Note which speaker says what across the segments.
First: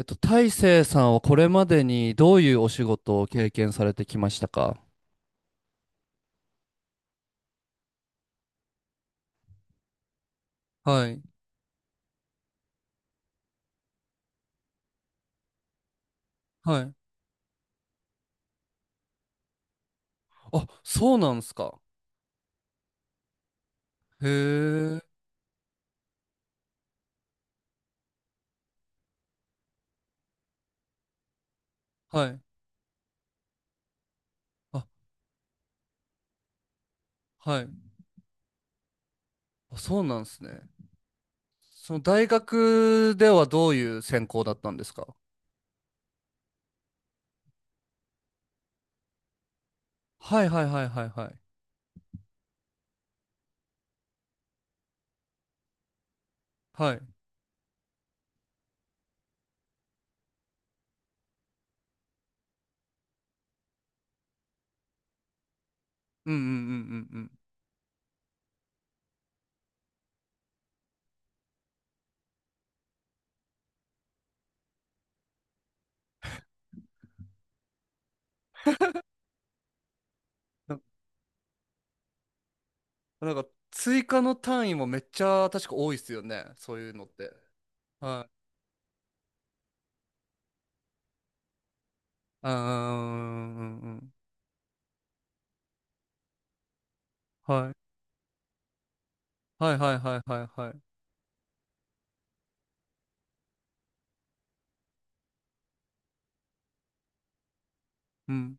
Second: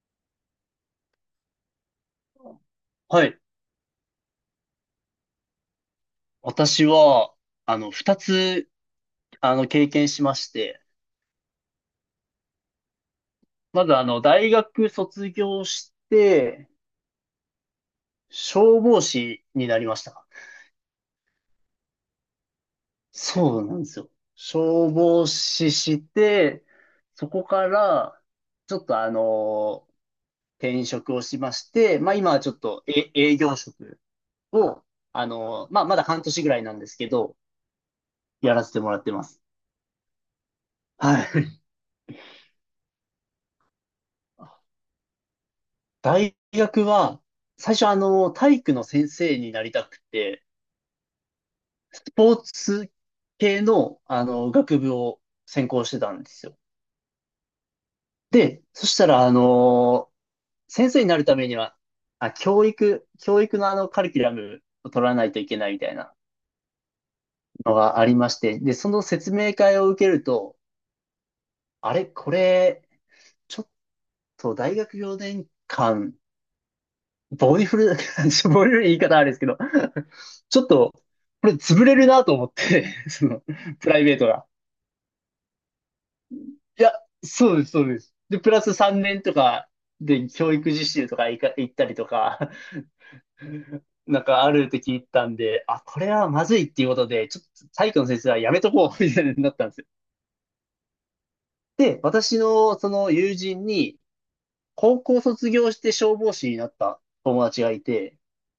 Speaker 1: 大成さんはこれまでにどういうお仕事
Speaker 2: は
Speaker 1: を
Speaker 2: い。
Speaker 1: 経験されてきましたか？
Speaker 2: 私は、二つ、経験しまして、
Speaker 1: はい、
Speaker 2: まず、大学卒業して、
Speaker 1: はい。
Speaker 2: 消防士になりました。
Speaker 1: あ、そうなんですか。
Speaker 2: そうなんですよ。消
Speaker 1: へえ、
Speaker 2: 防士して、そこから、ちょっとあの、転職をしまして、まあ、
Speaker 1: は
Speaker 2: 今
Speaker 1: い。
Speaker 2: はちょっと、営業職を、
Speaker 1: あ、
Speaker 2: まあ、まだ半年ぐらいなんですけど、
Speaker 1: はい。
Speaker 2: やらせてもらってます。
Speaker 1: あ、そうなんですね。
Speaker 2: はい。
Speaker 1: その大学ではどういう専攻だったんですか？
Speaker 2: 大学は、最初体育の先生になりたく
Speaker 1: は
Speaker 2: て、
Speaker 1: いはいはいはいはい。
Speaker 2: スポーツ系の、学部を専攻してたんですよ。
Speaker 1: はい。
Speaker 2: で、そしたら、先生になるためには、教育のカリキュラムを取らないといけないみたいな
Speaker 1: うんうんうんうんうん。
Speaker 2: のがありまして、で、その説明会を受けると、あれ、これ、ちょっと大学4年間ボディフル、ボディフル言い方あれですけど、ちょっ
Speaker 1: な、
Speaker 2: と、これ潰れるなと思って、そ
Speaker 1: なん
Speaker 2: の、
Speaker 1: か
Speaker 2: プライ
Speaker 1: 追
Speaker 2: ベー
Speaker 1: 加
Speaker 2: ト
Speaker 1: の
Speaker 2: が。
Speaker 1: 単位もめっちゃ確か多いっすよね。そう
Speaker 2: い
Speaker 1: い
Speaker 2: や、
Speaker 1: うのって。
Speaker 2: そうです、そうです。
Speaker 1: はい。
Speaker 2: で、プラス3年とかで教育実習とか行ったりとか、
Speaker 1: あーう んうんうんうん。
Speaker 2: なんかあるって聞いたんで、あ、これはまずいっていうことで、ちょっと
Speaker 1: はい。
Speaker 2: 体育の先生はやめとこう、みたいになったん
Speaker 1: は
Speaker 2: で
Speaker 1: い
Speaker 2: すよ。
Speaker 1: はいはいはいはい。
Speaker 2: で、私のその友人に、高校卒業して消防士になった友達がいて、
Speaker 1: うん。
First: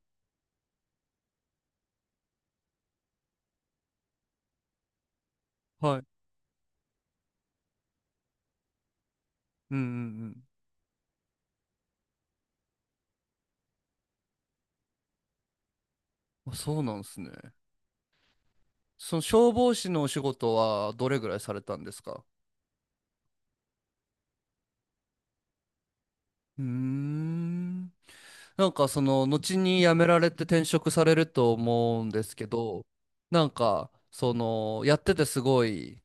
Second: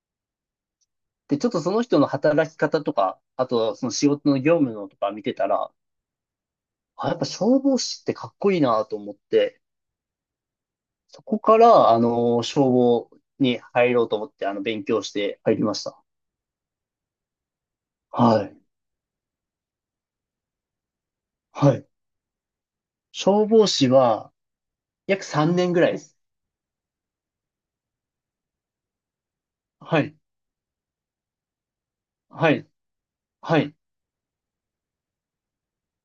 Speaker 2: で、ちょっとその人の働き方とか、あとその仕事の業務のとか見てたら、
Speaker 1: はい
Speaker 2: あ、やっぱ消防士ってかっこいいなと思って、
Speaker 1: うんうん
Speaker 2: そこから、消防に入ろうと思って、勉強して入りました。
Speaker 1: うん。あ、そうなんですね。
Speaker 2: はい。
Speaker 1: その消防士のお仕事はどれぐらいされた
Speaker 2: は
Speaker 1: ん
Speaker 2: い。
Speaker 1: ですか？
Speaker 2: 消防士は、約3年ぐらいです。
Speaker 1: うーん。なんかその後に辞
Speaker 2: は
Speaker 1: め
Speaker 2: い。
Speaker 1: られて転職されると思うんですけ
Speaker 2: はい。
Speaker 1: ど、なん
Speaker 2: はい。
Speaker 1: かそのやっててすごい、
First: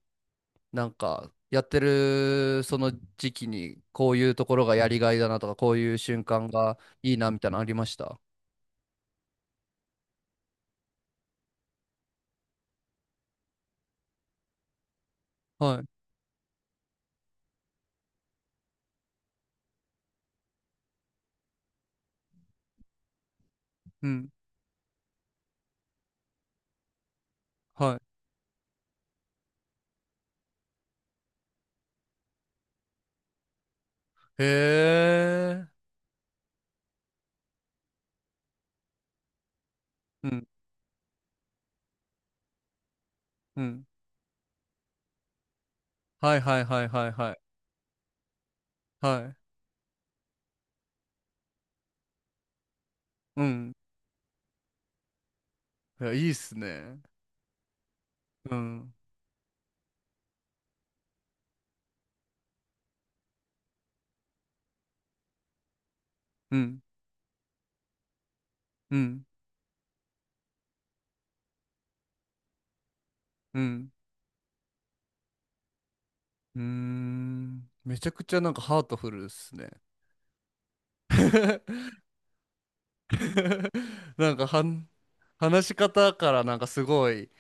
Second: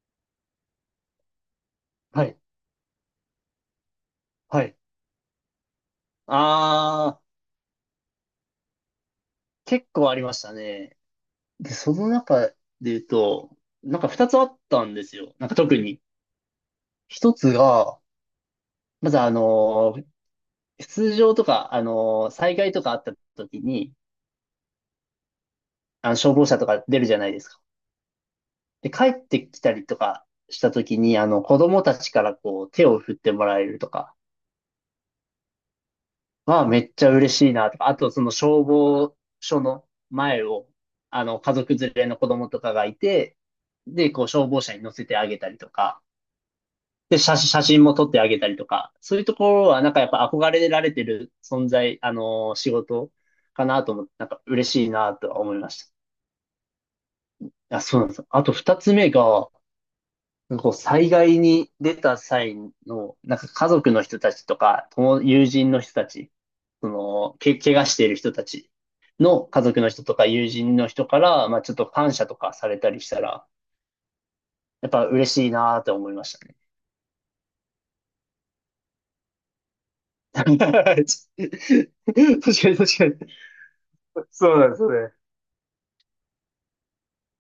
Speaker 1: なんかやって
Speaker 2: はい。
Speaker 1: るその時期にこういうとこ
Speaker 2: は
Speaker 1: ろが
Speaker 2: い。
Speaker 1: やりがいだなとか、こういう瞬間が
Speaker 2: あ
Speaker 1: いいな
Speaker 2: ー、
Speaker 1: みたいなのありました？
Speaker 2: 結構ありましたね。で、その中で言うと、なんか2つあったんですよ。なんか特
Speaker 1: は
Speaker 2: に。
Speaker 1: い。
Speaker 2: 一つが、まず通常とか、災害とかあった時に、
Speaker 1: うん。
Speaker 2: 消防車とか出るじゃないですか。
Speaker 1: は
Speaker 2: で、帰ってきたりとかした時に、子供たちからこう、手を振ってもらえるとか
Speaker 1: い。へえ。
Speaker 2: はめっちゃ嬉しいなとか、あとその消防署の
Speaker 1: う
Speaker 2: 前
Speaker 1: ん。
Speaker 2: を、家族連れの子供とかがいて、
Speaker 1: うん。
Speaker 2: で、こう、消防車に乗せてあげたりとか、
Speaker 1: はいはいはいはい
Speaker 2: で、
Speaker 1: はい。
Speaker 2: 写真も撮ってあげたりとか、そう
Speaker 1: は
Speaker 2: いうと
Speaker 1: い。
Speaker 2: ころはなんかやっぱ憧れられてる存在、仕事
Speaker 1: う
Speaker 2: か
Speaker 1: ん。
Speaker 2: なと思って、なんか嬉しいなとは思いました。
Speaker 1: いや、いいっすね。
Speaker 2: あ、そうなんです。あと
Speaker 1: う
Speaker 2: 二つ
Speaker 1: ん。
Speaker 2: 目が、なんかこう災害に出た際の、なんか家族の人たちとか、友人の人たち、
Speaker 1: うん。
Speaker 2: 怪我している人たち
Speaker 1: うん。
Speaker 2: の家族の人とか友人の人から、まあちょっと感謝とかされたりしたら、
Speaker 1: うん。
Speaker 2: やっぱ嬉しいなーって思いましたね。
Speaker 1: うーん。めちゃくちゃなんかハートフルっすね。
Speaker 2: 確か に確かに。
Speaker 1: なんか
Speaker 2: そうなんですよね。
Speaker 1: 話し方からなんかすごい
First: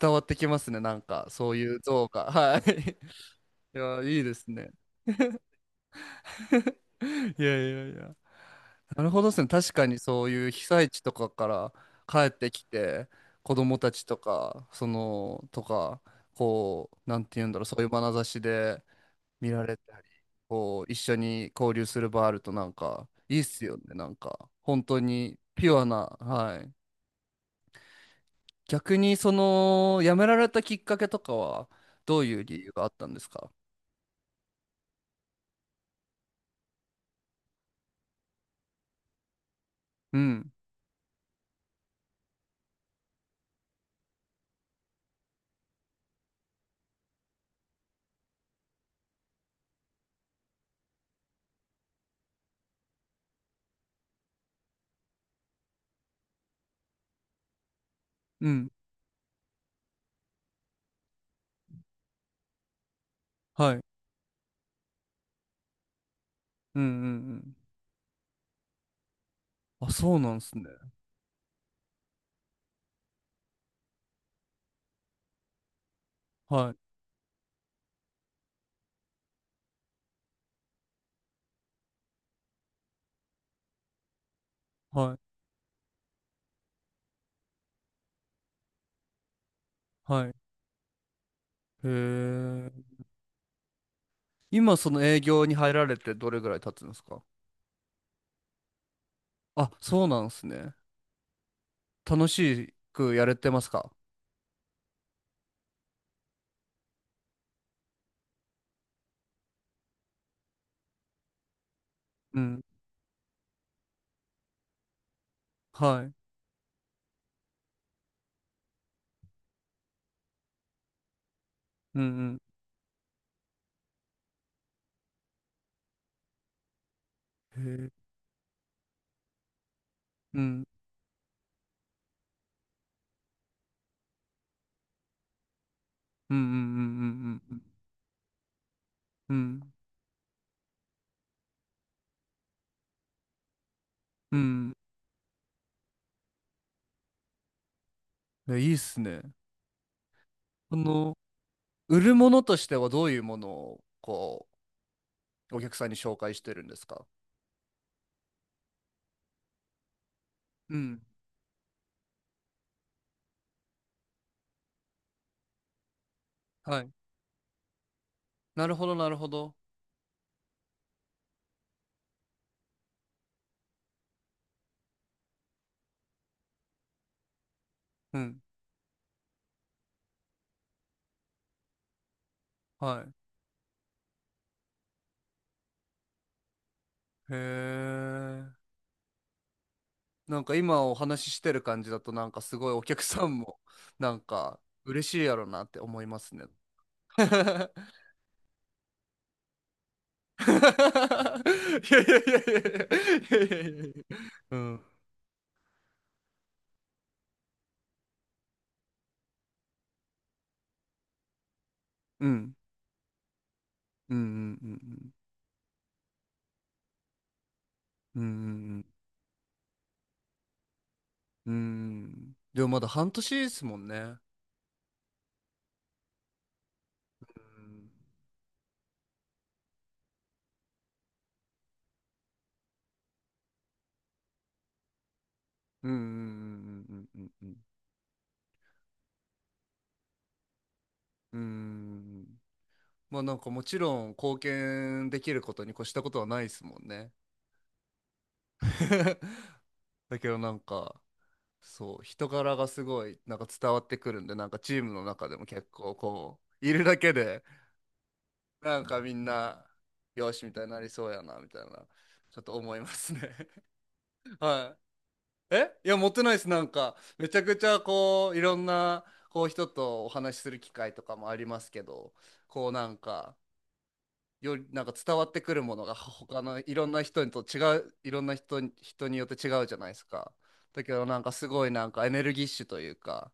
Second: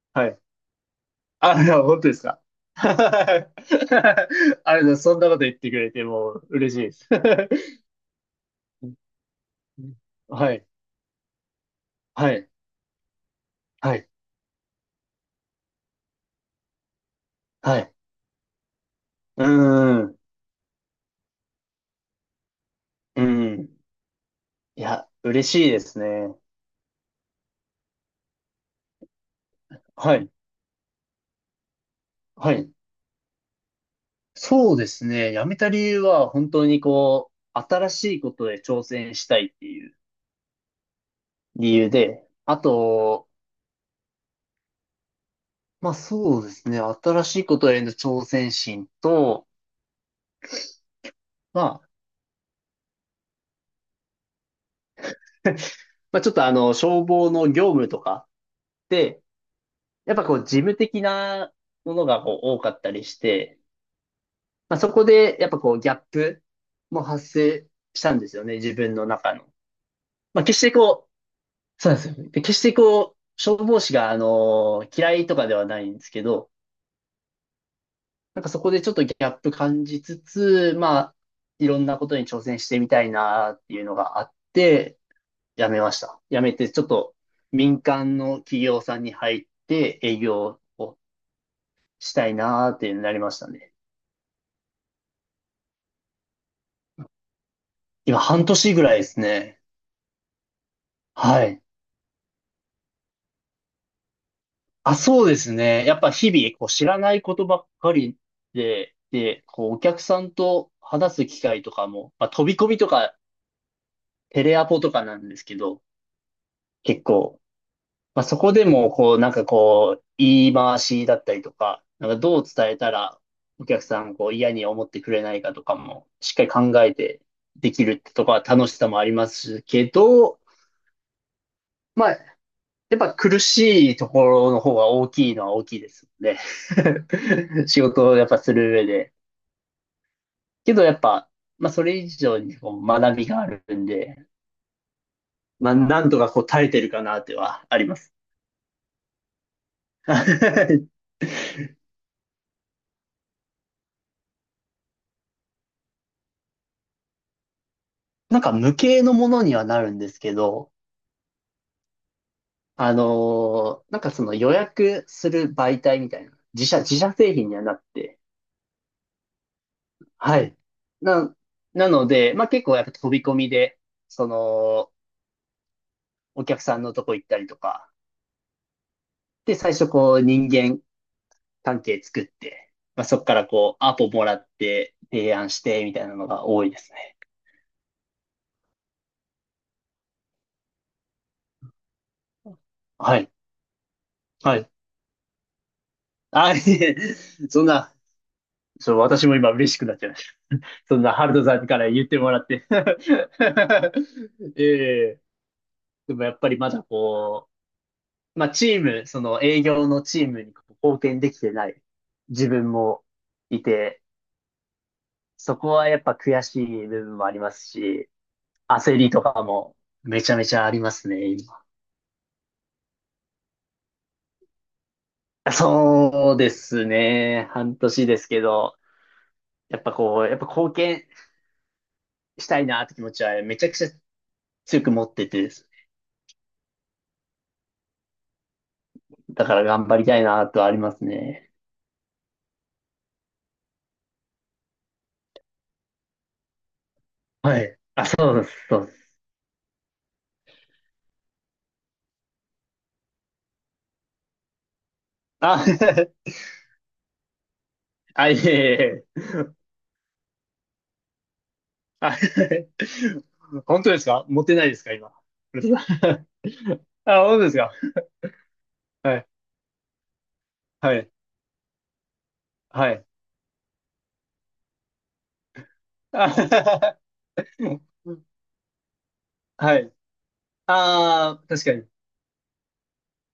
Speaker 1: 伝わっ
Speaker 2: は
Speaker 1: て
Speaker 2: い。
Speaker 1: きますね。なんかそう
Speaker 2: あ、
Speaker 1: い
Speaker 2: い
Speaker 1: う
Speaker 2: や、本
Speaker 1: 像
Speaker 2: 当です
Speaker 1: が。
Speaker 2: か。
Speaker 1: はい。いや、いいですね。
Speaker 2: あれだ、そんなこと言ってくれてもう嬉しいです。
Speaker 1: いやいやいや。なるほどですね。確かにそ ういう
Speaker 2: は
Speaker 1: 被
Speaker 2: い。
Speaker 1: 災地とかから
Speaker 2: は
Speaker 1: 帰っ
Speaker 2: い、
Speaker 1: てきて、子供た
Speaker 2: は
Speaker 1: ち
Speaker 2: い、
Speaker 1: とか、その、とか、こう、なんて言うんだろう、そ
Speaker 2: は
Speaker 1: ういう
Speaker 2: い。
Speaker 1: 眼差しで、
Speaker 2: う
Speaker 1: 見られた
Speaker 2: ーん、
Speaker 1: り、
Speaker 2: う
Speaker 1: こう、一緒に交流する場あるとなんか、いいっす
Speaker 2: ん。
Speaker 1: よね、なんか、
Speaker 2: い
Speaker 1: 本当
Speaker 2: や、
Speaker 1: に
Speaker 2: 嬉
Speaker 1: ピ
Speaker 2: しい
Speaker 1: ュ
Speaker 2: で
Speaker 1: ア
Speaker 2: す
Speaker 1: な、
Speaker 2: ね。
Speaker 1: はい。逆に、その、辞
Speaker 2: は
Speaker 1: め
Speaker 2: い、
Speaker 1: られたきっかけとかは、どういう
Speaker 2: は
Speaker 1: 理
Speaker 2: い。
Speaker 1: 由があったんですか？
Speaker 2: そうですね。辞めた理由は、本当にこう、新しいことで挑戦したいっていう
Speaker 1: うん、
Speaker 2: 理由で、あと、まあそうですね。新しいことへの挑戦心と、まあ、まあ、ちょっとあの、消防の業務とか
Speaker 1: うん、
Speaker 2: って、やっぱこう、事務的なものがこう多かったりして、
Speaker 1: はい、
Speaker 2: まあ、そこで、やっぱこう、ギャップ
Speaker 1: うん、うん、う
Speaker 2: も発
Speaker 1: ん。
Speaker 2: 生したんですよね、自分の中の。
Speaker 1: あ、そうなんで
Speaker 2: まあ、
Speaker 1: す
Speaker 2: 決し
Speaker 1: ね。
Speaker 2: てこう、そうなんですよ。で、決してこう、消防士が、嫌いとかではないんですけど、
Speaker 1: はい、
Speaker 2: なんかそこでちょっとギャップ感じつつ、まあ、いろんなことに挑戦してみたいなっていうのがあって、
Speaker 1: はい、
Speaker 2: 辞めました。辞めて、ちょっと民間の企業さんに入って営
Speaker 1: はい。
Speaker 2: 業を
Speaker 1: へ
Speaker 2: したいな
Speaker 1: え。
Speaker 2: っていうのになりましたね。
Speaker 1: 今、その営業に入られてどれぐらい経つんですか？
Speaker 2: 今、半年ぐらいですね。
Speaker 1: あ、そうなんですね。
Speaker 2: はい。
Speaker 1: 楽しくやれてますか？
Speaker 2: あ、そうですね。やっぱ日々、こう、知らないことばっかりで、で、こう、お客さんと話す機会とかも、まあ、
Speaker 1: う
Speaker 2: 飛び
Speaker 1: ん、
Speaker 2: 込みとか、テレアポとかなんですけど、
Speaker 1: はい、
Speaker 2: 結構、まあ、そこでも、こう、なんかこう、言い回しだったりとか、
Speaker 1: うん、う
Speaker 2: なんか
Speaker 1: ん。
Speaker 2: どう伝えたら、お客さん、こう、嫌に思ってくれないかとかも、しっかり考えて
Speaker 1: へ
Speaker 2: でき
Speaker 1: え、
Speaker 2: るってとこは楽しさもありますけ
Speaker 1: う
Speaker 2: ど、
Speaker 1: ん。
Speaker 2: まあ、やっぱ苦しいところの方が大きいのは大きいですの
Speaker 1: うんうんうんうん
Speaker 2: で 仕事をやっぱする上で。
Speaker 1: うんうん。
Speaker 2: けどやっぱ、まあそれ以上にこう学びがあるんで、
Speaker 1: うん。
Speaker 2: まあなんとかこう耐えてるかなってはあります。
Speaker 1: いやいいっすね。こ の、売るものとしてはどういうものを、こう、お客さんに紹介してるんですか？
Speaker 2: なんか無形のものにはなるんですけど、
Speaker 1: うん。
Speaker 2: なんかその予約する媒体みたいな、
Speaker 1: はい。
Speaker 2: 自社製品にはなって、
Speaker 1: なるほど、なるほど。
Speaker 2: はい。な、なので、まあ結構やっぱ飛び込みで、その、お客さんのとこ行ったりとか、
Speaker 1: うん。
Speaker 2: で、最初こう人間関係作って、ま
Speaker 1: は
Speaker 2: あ、
Speaker 1: い。
Speaker 2: そこからこうアポもらって提案してみたいなのが多いですね。
Speaker 1: へえ。なんか今お話ししてる感じだと、なんかすごいお客
Speaker 2: は
Speaker 1: さ
Speaker 2: い。
Speaker 1: んも、なん
Speaker 2: は
Speaker 1: か、
Speaker 2: い。
Speaker 1: 嬉しいやろなって思いますね。
Speaker 2: あ、いえ、
Speaker 1: い
Speaker 2: そんな、そう、私も今嬉しくなっちゃいました。そんな
Speaker 1: やいやいやいやいやいやいやいや
Speaker 2: ハルトさんから言ってもらって。
Speaker 1: いやいや、 う
Speaker 2: え
Speaker 1: ん
Speaker 2: え、でもやっぱりまだこう、まあチーム、その営業のチームにこう貢献できてない
Speaker 1: う
Speaker 2: 自
Speaker 1: ん
Speaker 2: 分もいて、
Speaker 1: うんうんうん
Speaker 2: そこはやっぱ悔しい部分もありますし、
Speaker 1: うんうんうんうん。
Speaker 2: 焦りとかもめちゃめちゃありますね、
Speaker 1: うー
Speaker 2: 今。
Speaker 1: ん。でもまだ半年ですもんね。
Speaker 2: そうですね。半年ですけど、やっぱこう、やっぱ貢献したいなって気持ちはめちゃくちゃ強く持っててです
Speaker 1: うんうんうんうんうんうんうん。
Speaker 2: ね。だから頑張りたいなとはあります
Speaker 1: う
Speaker 2: ね。
Speaker 1: ん。まあなんかもちろん貢献できることに越したことはないですもんね。
Speaker 2: はい。あ、そうです、そうです。
Speaker 1: だけどなんか、そう人柄がすごいなんか伝わってくるんで、なんかチームの中でも
Speaker 2: あ、
Speaker 1: 結構こういるだけで
Speaker 2: あ、いえい
Speaker 1: なんか
Speaker 2: え
Speaker 1: み
Speaker 2: いえ。
Speaker 1: んなよしみたいになりそうやなみたいな、
Speaker 2: あ
Speaker 1: ちょっと思いますね。
Speaker 2: 本当ですか 持ってない
Speaker 1: は
Speaker 2: ですか今。
Speaker 1: い。いや、持ってないです。なんか、
Speaker 2: あ、
Speaker 1: めち
Speaker 2: 本当
Speaker 1: ゃ
Speaker 2: で
Speaker 1: く
Speaker 2: す
Speaker 1: ち
Speaker 2: か。
Speaker 1: ゃ、こう、いろんな、
Speaker 2: はい、
Speaker 1: こう、人とお話しする機会
Speaker 2: は
Speaker 1: と
Speaker 2: い、
Speaker 1: かもありますけど、こう、な
Speaker 2: は
Speaker 1: ん
Speaker 2: い。
Speaker 1: か、より、なんか伝わってくるものが、他のいろん
Speaker 2: あ
Speaker 1: な人と違う、いろんな人に、人によって違うじ
Speaker 2: は
Speaker 1: ゃない
Speaker 2: い。
Speaker 1: ですか。だけど、なんか、
Speaker 2: あ
Speaker 1: す
Speaker 2: あ、確
Speaker 1: ごい、
Speaker 2: か
Speaker 1: な
Speaker 2: に。
Speaker 1: んか、エネルギッシュというか、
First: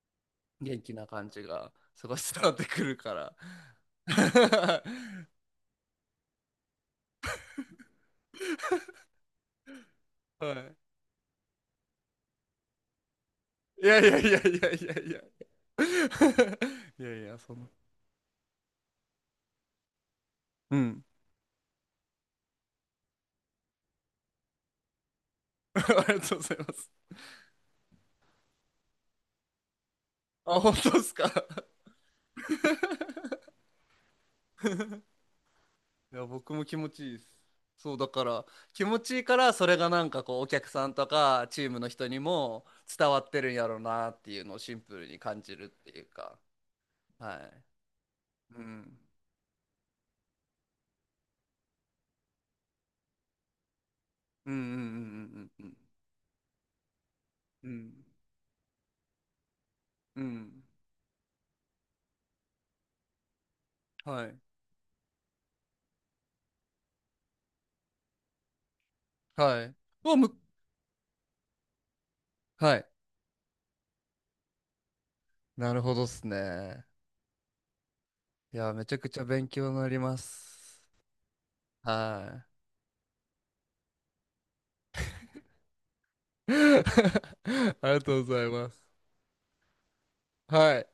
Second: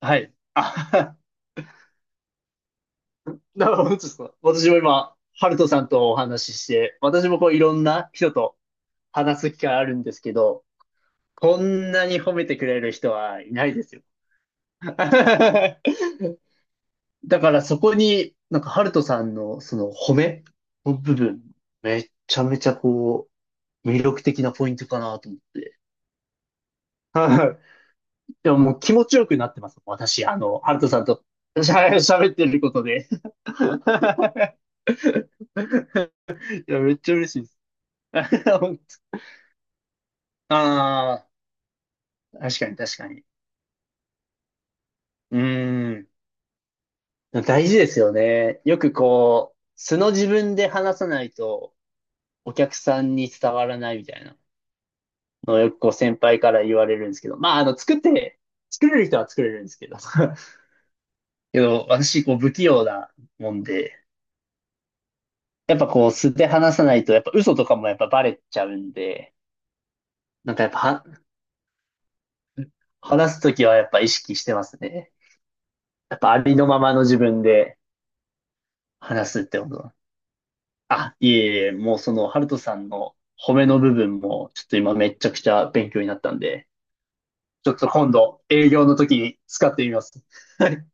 Speaker 2: はい。
Speaker 1: 元気な
Speaker 2: あ
Speaker 1: 感じが、すごい伝わってくるから。
Speaker 2: なるほど、本当ですか。私も今、ハルトさんとお話しして、私もこういろんな人と話す機会あるんですけ
Speaker 1: は
Speaker 2: ど、
Speaker 1: い。
Speaker 2: こんなに褒めてくれる人はいないで
Speaker 1: い
Speaker 2: す
Speaker 1: や
Speaker 2: よ。
Speaker 1: いやいやいやいやいや。いやいや、
Speaker 2: だか
Speaker 1: そ
Speaker 2: ら
Speaker 1: の。
Speaker 2: そこに、なんかハルトさんのその褒め
Speaker 1: う
Speaker 2: の
Speaker 1: ん。
Speaker 2: 部分、めちゃめちゃこう、魅力的なポイントかなと思っ て。
Speaker 1: ありがとうございます。
Speaker 2: はい。でももう気持ちよくなってます。私、
Speaker 1: あ、
Speaker 2: ハ
Speaker 1: 本
Speaker 2: ルト
Speaker 1: 当で
Speaker 2: さん
Speaker 1: す
Speaker 2: と、
Speaker 1: か？
Speaker 2: 喋ってることで。
Speaker 1: いや、僕も
Speaker 2: い
Speaker 1: 気
Speaker 2: や、
Speaker 1: 持
Speaker 2: めっ
Speaker 1: ちいい
Speaker 2: ちゃ
Speaker 1: で
Speaker 2: 嬉し
Speaker 1: す。
Speaker 2: いです。
Speaker 1: そう、だから、
Speaker 2: 本
Speaker 1: 気
Speaker 2: 当、
Speaker 1: 持ちいいから、それがなんかこう、お客さんと
Speaker 2: あ
Speaker 1: か、チームの人に
Speaker 2: あ、確
Speaker 1: も
Speaker 2: かに確か
Speaker 1: 伝わ
Speaker 2: に。
Speaker 1: ってるんやろうなっていうのをシンプルに
Speaker 2: う
Speaker 1: 感じるってい
Speaker 2: ー
Speaker 1: う
Speaker 2: ん。
Speaker 1: か、はい。
Speaker 2: 大事ですよね。
Speaker 1: う
Speaker 2: よく
Speaker 1: ん。
Speaker 2: こう、素の自分で話さないとお客さんに伝わらないみたいな
Speaker 1: うんうん
Speaker 2: のを
Speaker 1: うんう
Speaker 2: よ
Speaker 1: ん
Speaker 2: くこう先輩から言われるんですけど、まあ、
Speaker 1: うんうん。
Speaker 2: 作って、作れる人は作れるんですけど、
Speaker 1: うん。うん
Speaker 2: けど、私、こう、不器用なもんで、
Speaker 1: はい。
Speaker 2: やっぱこう、素で話さないと、やっぱ嘘とかもやっぱバレちゃうんで、
Speaker 1: はい。うわ、
Speaker 2: なんかやっぱは、
Speaker 1: はい。
Speaker 2: 話すときはやっぱ意識してますね。
Speaker 1: なるほどっ
Speaker 2: やっ
Speaker 1: す
Speaker 2: ぱありのま
Speaker 1: ね。
Speaker 2: まの自分で
Speaker 1: いや、めちゃくちゃ
Speaker 2: 話すっ
Speaker 1: 勉
Speaker 2: て
Speaker 1: 強
Speaker 2: こ
Speaker 1: に
Speaker 2: と
Speaker 1: な
Speaker 2: だ。
Speaker 1: ります。
Speaker 2: いえいえ、もうその、ハ
Speaker 1: は
Speaker 2: ルトさんの褒めの部分も、ちょっと今めちゃくちゃ勉強になったん
Speaker 1: い。
Speaker 2: で、ちょっ
Speaker 1: あ
Speaker 2: と
Speaker 1: りが
Speaker 2: 今
Speaker 1: とうご
Speaker 2: 度、
Speaker 1: ざい
Speaker 2: 営
Speaker 1: ます。
Speaker 2: 業の時に使ってみます。は
Speaker 1: は
Speaker 2: い。
Speaker 1: い。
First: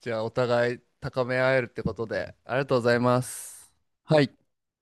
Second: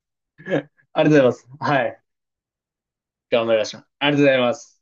Speaker 1: じゃあ、お互い
Speaker 2: ありが
Speaker 1: 高
Speaker 2: とうご
Speaker 1: め
Speaker 2: ざい
Speaker 1: 合え
Speaker 2: ます。
Speaker 1: るっ
Speaker 2: は
Speaker 1: てこ
Speaker 2: い。
Speaker 1: とで、ありがとうございま
Speaker 2: 頑張りま
Speaker 1: す。
Speaker 2: しょう。ありが
Speaker 1: は
Speaker 2: とうご
Speaker 1: い。
Speaker 2: ざいます。